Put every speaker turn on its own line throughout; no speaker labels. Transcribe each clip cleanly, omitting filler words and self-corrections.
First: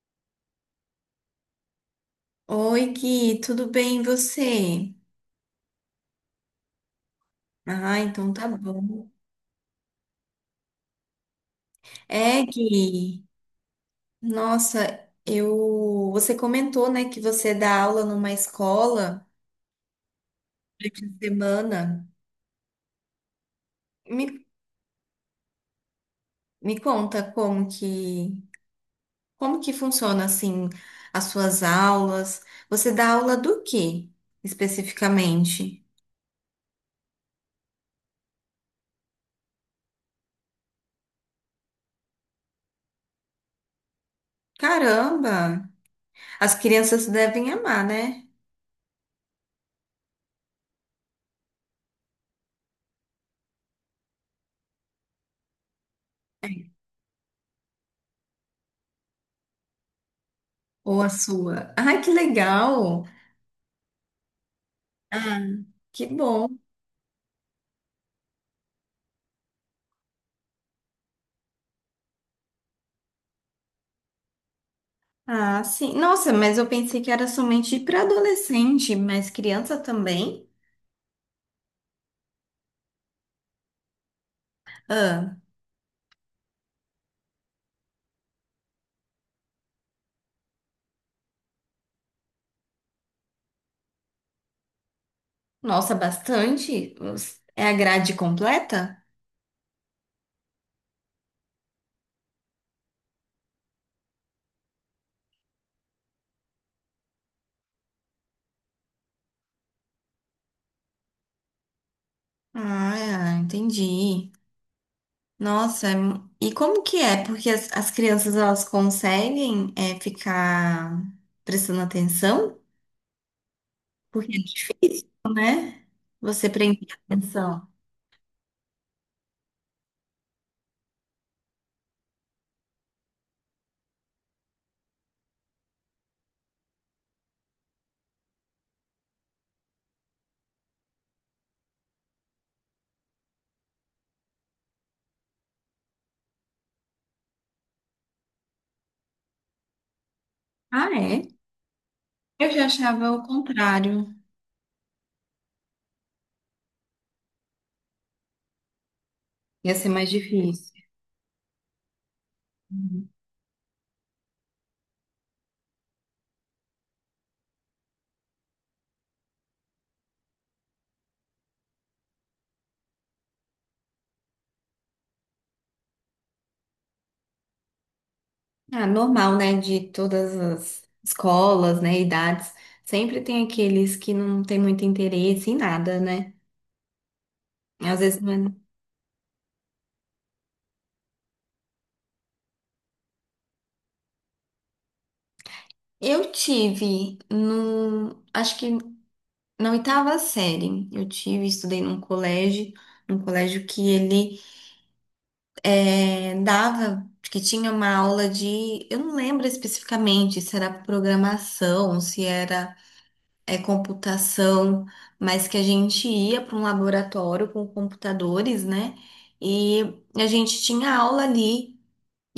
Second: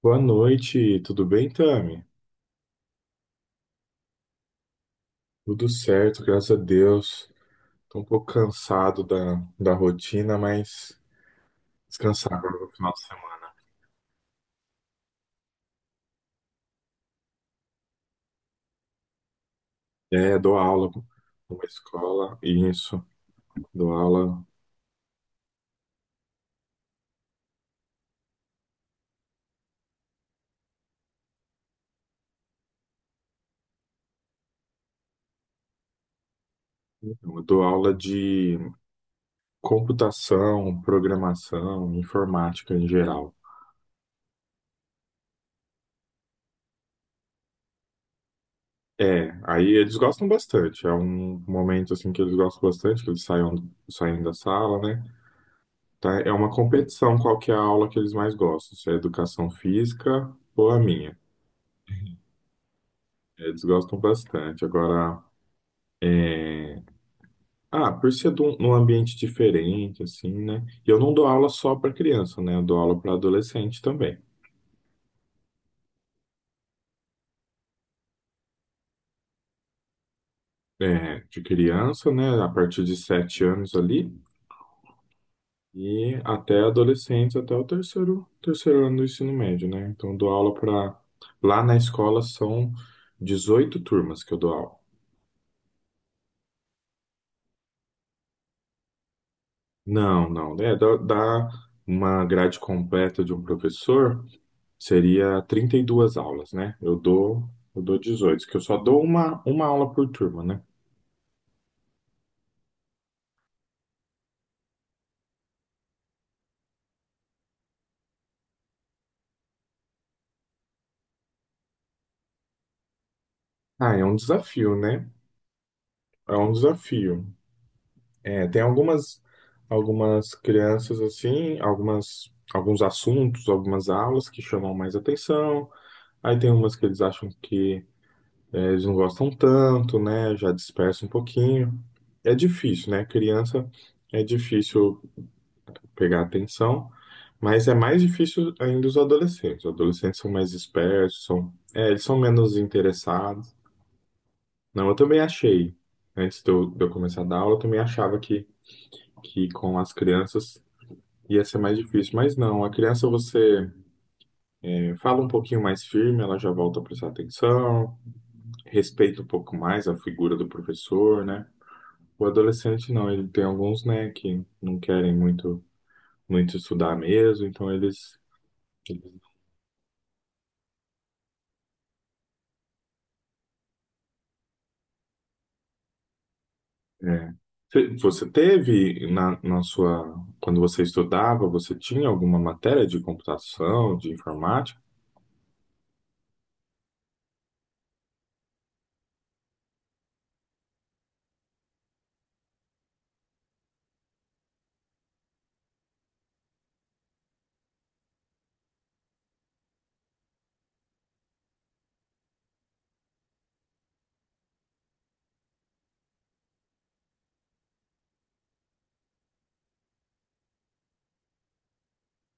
Boa noite, tudo bem, Tami?
Oi, Gui, tudo bem e você?
Tudo certo, graças a Deus.
Ah,
Tô um pouco
então tá
cansado
bom.
da rotina, mas descansar
É,
agora no final de
Gui,
semana.
nossa, você comentou, né, que você dá aula numa escola
É, dou aula
durante a
numa
semana.
escola, isso, dou
Me,
aula,
me conta como que funciona assim as suas aulas? Você dá aula do quê especificamente?
eu dou aula de computação, programação, informática em geral.
Caramba, as crianças devem amar, né?
É, aí eles gostam bastante, é um momento assim que eles gostam bastante, que eles saem da sala, né? Tá? É uma competição qual que é a aula que eles mais gostam, se é educação física ou a
Ou a
minha.
sua? Ai, que legal!
Eles gostam bastante. Agora,
Ah, que bom.
ah, por ser num ambiente diferente, assim, né? E eu não dou aula só para criança, né? Eu dou aula para adolescente também.
Ah, sim. Nossa, mas eu pensei que era somente para adolescente, mas criança também?
É, de criança, né? A partir de 7 anos ali,
Ah,
e até adolescentes, até o terceiro ano do ensino médio, né? Então, eu dou aula para. Lá na escola são 18 turmas que eu dou aula.
nossa, bastante? É a grade completa?
Não, não. É, dá uma grade completa de um professor seria 32 aulas, né? Eu dou 18, que eu só dou uma aula por turma, né?
Ah, entendi. Nossa, e como que é? Porque as crianças elas conseguem é, ficar prestando atenção?
Ah, é um
Porque é
desafio, né?
difícil, né?
É
Você
um
prender
desafio.
atenção.
É, tem algumas crianças assim, algumas, alguns assuntos, algumas aulas que chamam mais atenção. Aí tem umas que eles acham que eles não gostam tanto, né? Já dispersa um pouquinho. É difícil, né? Criança é difícil pegar atenção, mas é mais difícil ainda os adolescentes. Os adolescentes são mais
Ah, é?
dispersos, são, é, eles são
Eu
menos
já achava o
interessados.
contrário.
Não, eu também achei, antes de eu, começar a dar aula, eu também achava que
Ia
com
ser
as
mais
crianças
difícil.
ia ser mais difícil, mas não, a criança você fala um pouquinho mais firme, ela já volta a prestar atenção, respeita um pouco mais a figura do professor, né? O adolescente não, ele tem alguns, né, que não querem muito, muito estudar mesmo, então eles.
Ah, normal, né? De todas as escolas, né? Idades. Sempre tem aqueles que não têm muito interesse em nada, né?
É. Você
Às vezes
você
não é-
teve na sua, quando você estudava, você tinha alguma matéria de computação, de informática?
Eu tive no, acho que na oitava série, eu tive, estudei num colégio que eh, dava, que tinha uma aula de, eu não lembro especificamente se era programação, se era computação, mas que a gente ia para um laboratório com computadores, né? E a gente tinha aula ali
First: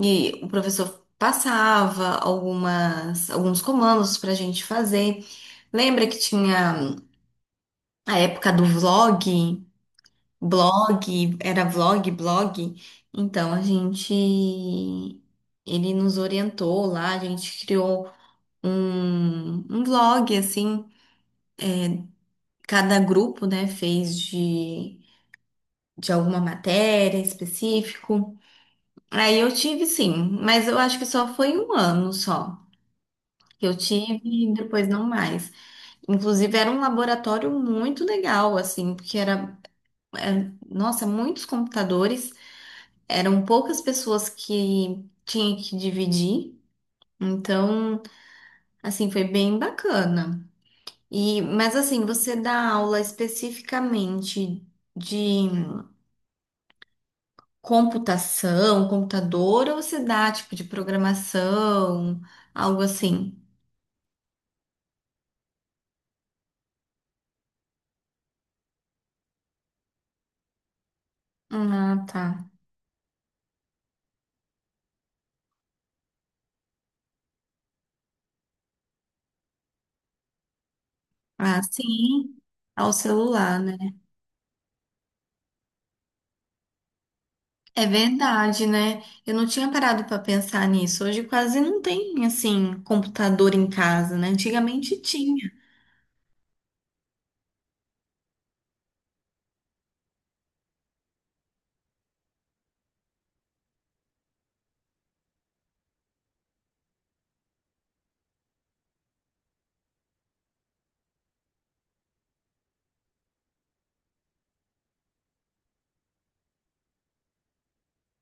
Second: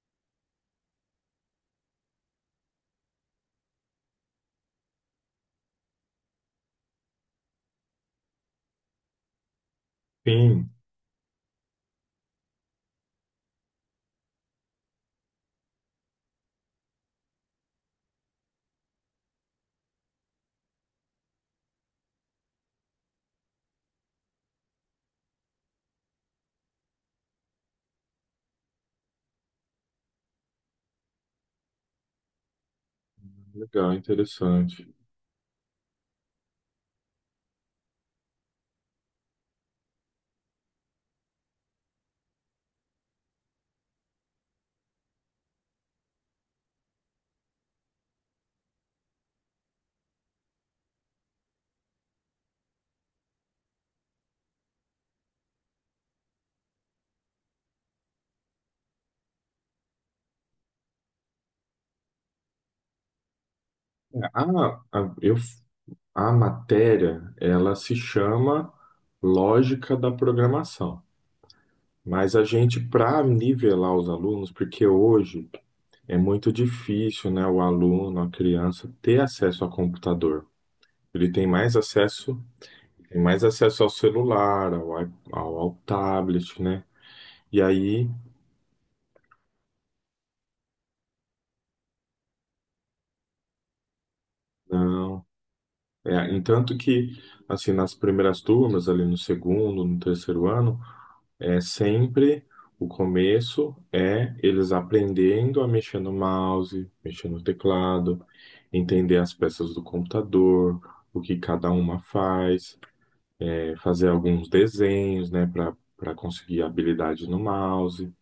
e o professor passava algumas alguns comandos para a gente fazer. Lembra que tinha a época do vlog,
Sim,
blog, era vlog, blog? Então a gente ele nos orientou lá, a gente criou um vlog assim. Cada grupo, né, fez de alguma matéria específico. Aí eu tive sim, mas eu acho que só foi um ano só que eu
legal,
tive e
interessante.
depois não mais. Inclusive era um laboratório muito legal, assim, porque nossa, muitos computadores, eram poucas pessoas que tinha que dividir. Então, assim, foi bem bacana. E, mas assim, você dá aula especificamente de computação, computador, ou se dá tipo de programação, algo assim?
A, a, eu, a matéria, ela se chama Lógica da Programação.
Ah, tá.
Mas a gente, para nivelar os alunos, porque hoje é muito difícil, né, o aluno, a criança, ter acesso a computador. Ele tem
Ah,
mais
sim,
acesso
ao
Tem mais
celular, né?
acesso ao celular, ao tablet, né? E
É
aí,
verdade, né? Eu não tinha parado para pensar nisso. Hoje quase não tem, assim, computador em casa, né? Antigamente
não.
tinha.
É, entanto que, assim, nas primeiras turmas, ali no segundo, no terceiro ano, é sempre o começo é eles aprendendo a mexer no mouse, mexer no teclado, entender as peças do computador, o que cada uma faz, é, fazer alguns desenhos, né, para conseguir habilidade no mouse.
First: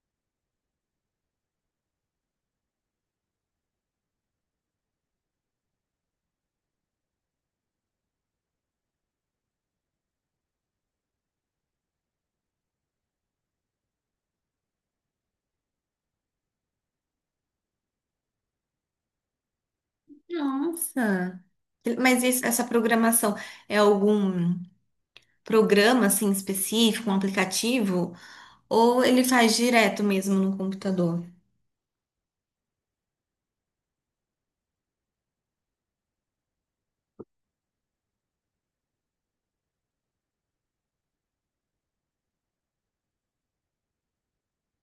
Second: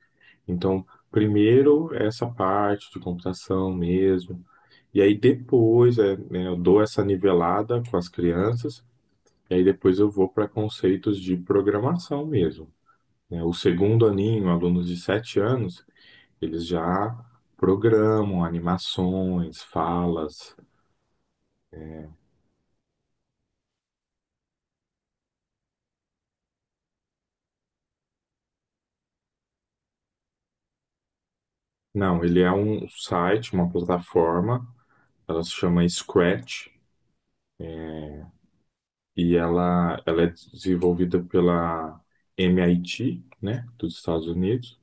Então, primeiro essa parte de computação mesmo, e aí depois é, né, eu dou essa nivelada com as crianças, e aí depois eu vou para conceitos de programação mesmo. Né? O segundo aninho, alunos de 7 anos, eles já programam animações, falas.
Nossa. Mas essa programação é algum programa, assim, específico, um aplicativo? Ou ele faz direto mesmo no computador?
Não, ele é um site, uma plataforma, ela se chama Scratch, e ela é desenvolvida pela MIT, né, dos Estados Unidos.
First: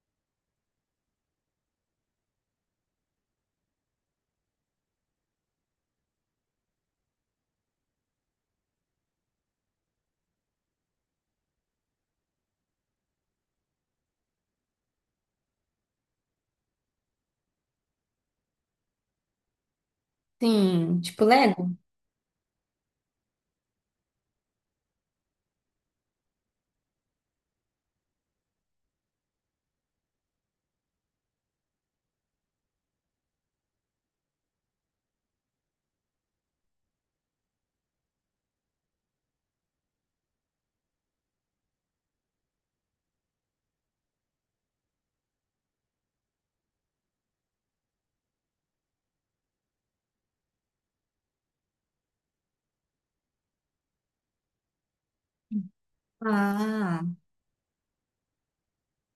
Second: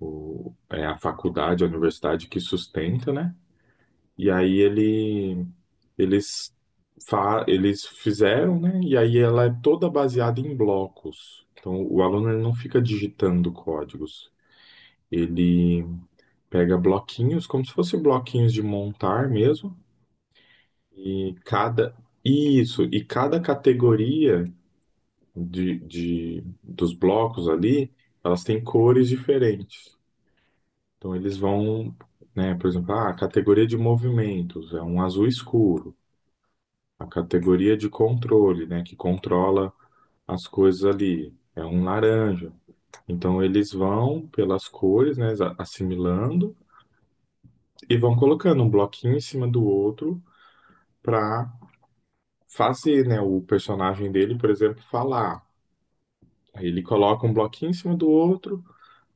É a faculdade, a universidade que sustenta, né? E aí eles, eles fizeram, né? E aí ela é toda baseada em blocos. Então o aluno ele não fica digitando códigos. Ele pega bloquinhos, como se fossem bloquinhos de montar mesmo,
Sim, tipo
e
Lego?
cada isso, e cada categoria dos blocos ali, elas têm cores diferentes. Então eles vão, né, por exemplo, ah, a categoria de movimentos é um azul escuro, a categoria de controle, né, que controla as coisas ali, é um laranja. Então eles vão pelas cores, né, assimilando e vão colocando um bloquinho em cima do outro para fazer, né, o personagem dele, por exemplo, falar. Aí ele
Ah.
coloca um bloquinho em cima do outro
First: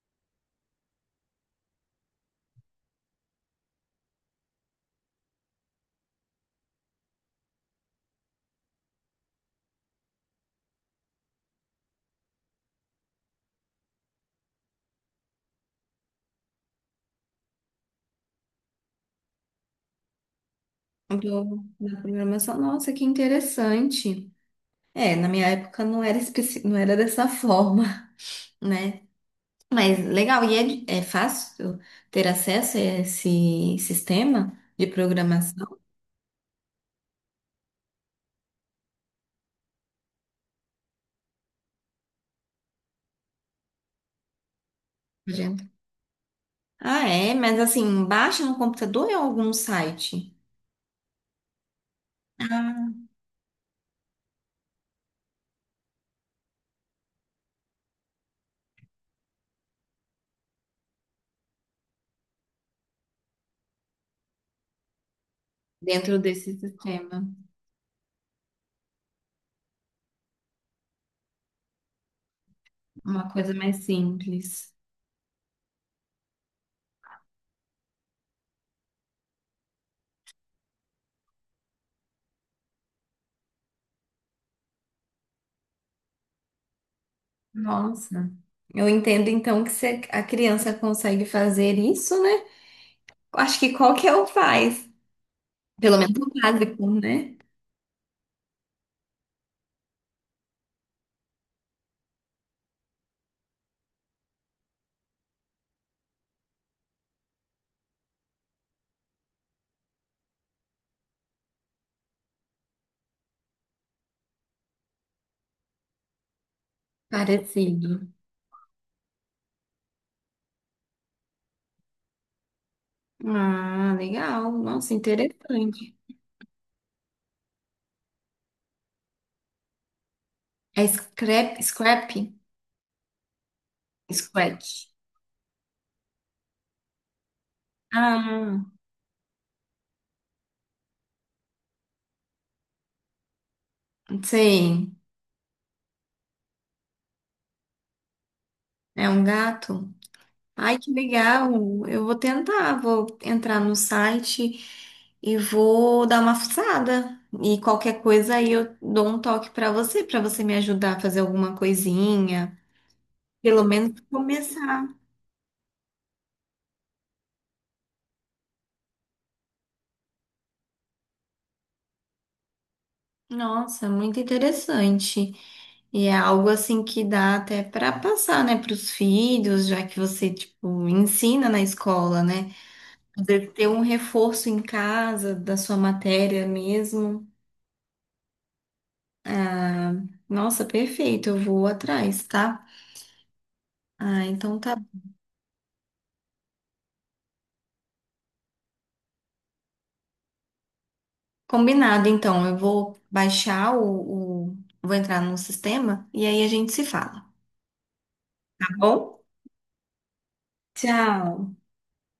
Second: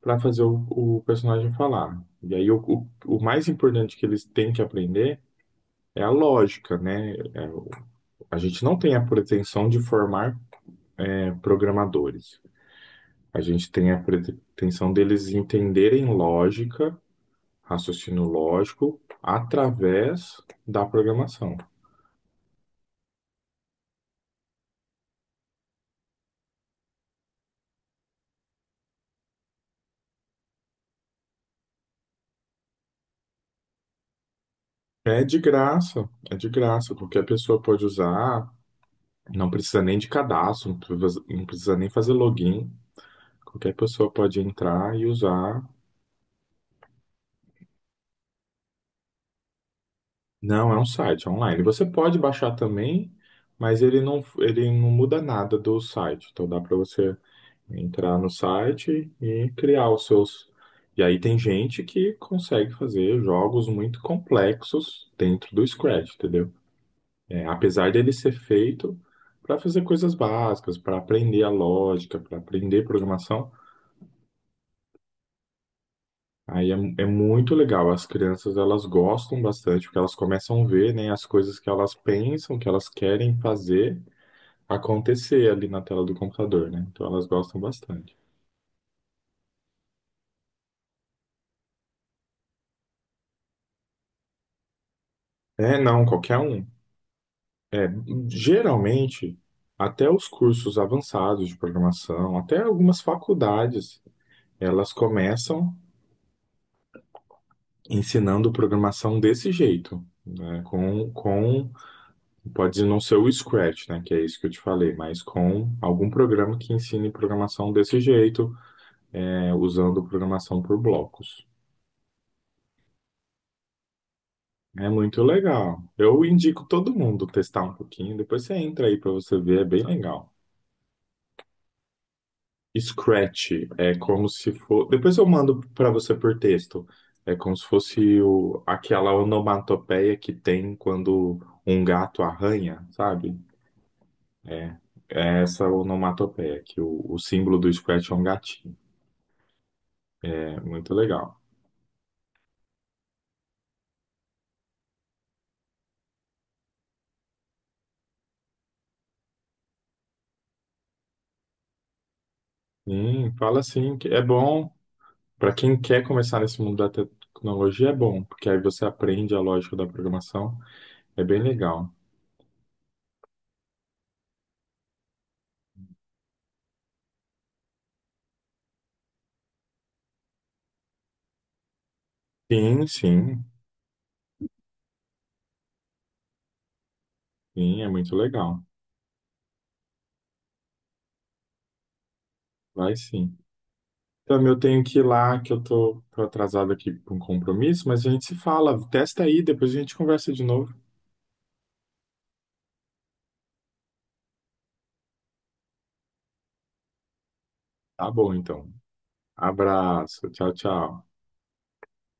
para fazer o personagem falar. E aí o mais importante que eles têm que aprender é a lógica, né? A gente não tem a pretensão de formar, programadores. A gente tem a pretensão deles entenderem lógica, raciocínio lógico, através da programação.
Do, da programação. Nossa, que interessante. É, na minha época não era, não era dessa forma, né? Mas legal, é fácil ter acesso a esse sistema de
É de
programação,
graça, é de graça. Qualquer pessoa pode usar, não precisa nem de cadastro, não precisa nem fazer login. Qualquer pessoa pode entrar e usar.
gente? Ah, é, mas assim, baixa no computador ou em algum site?
Não, é um site online. Você pode baixar
Ah,
também, mas ele não muda nada do site. Então dá para você entrar no site e criar os seus. E aí tem gente que consegue fazer jogos muito complexos dentro do Scratch,
dentro
entendeu?
desse sistema?
É, apesar dele ser feito para fazer coisas básicas, para aprender a lógica, para aprender
Uma
programação.
coisa mais simples.
Aí é muito legal. As crianças elas gostam bastante porque elas começam a ver, né, as coisas que elas pensam, que elas querem fazer acontecer ali na tela do computador, né? Então elas gostam bastante.
Nossa. Eu entendo então que se a criança consegue fazer isso, né? Acho que qualquer um faz.
É,
Pelo
não,
menos o
qualquer um.
básico, né?
É, geralmente até os cursos avançados de programação, até algumas faculdades, elas começam ensinando programação desse jeito, né? Com Pode não ser o Scratch, né, que é isso que eu te falei, mas com algum programa que ensine programação desse
Parecido.
jeito, né, usando programação por blocos.
Ah, legal.
É
Nossa,
muito legal.
interessante.
Eu indico todo mundo testar um pouquinho, depois você entra aí para você ver, é bem legal.
É scrap, scrap?
Scratch é como se for,
Scratch.
depois eu mando para você por texto. É como se fosse
Ah,
aquela onomatopeia que tem quando um gato arranha, sabe?
sei.
É essa onomatopeia, que o símbolo do Scratch é um gatinho.
É um gato.
É
Ai, que
muito legal.
legal. Eu vou tentar. Vou entrar no site e vou dar uma fuçada. E qualquer coisa aí eu dou um toque pra você me ajudar a fazer alguma coisinha.
Sim, fala
Pelo
assim
menos
que é bom
começar.
para quem quer começar nesse mundo da tecnologia, é bom, porque aí você aprende a lógica da programação, é bem legal.
Nossa, muito interessante. E é algo assim que dá até para passar, né, para os filhos, já que você, tipo, ensina na escola, né?
Sim, sim,
Poder ter um reforço em casa da sua matéria mesmo.
sim, é muito legal.
Ah, nossa, perfeito, eu vou atrás, tá?
Vai sim.
Ah,
Então
então
eu
tá
tenho que ir lá, que eu tô atrasado aqui para um compromisso, mas a gente se fala. Testa aí, depois a gente conversa de novo.
combinado. Então, eu vou baixar o... Vou entrar no sistema e aí a gente se fala,
Tá bom,
tá
então.
bom?
Abraço, tchau, tchau.
Tchau!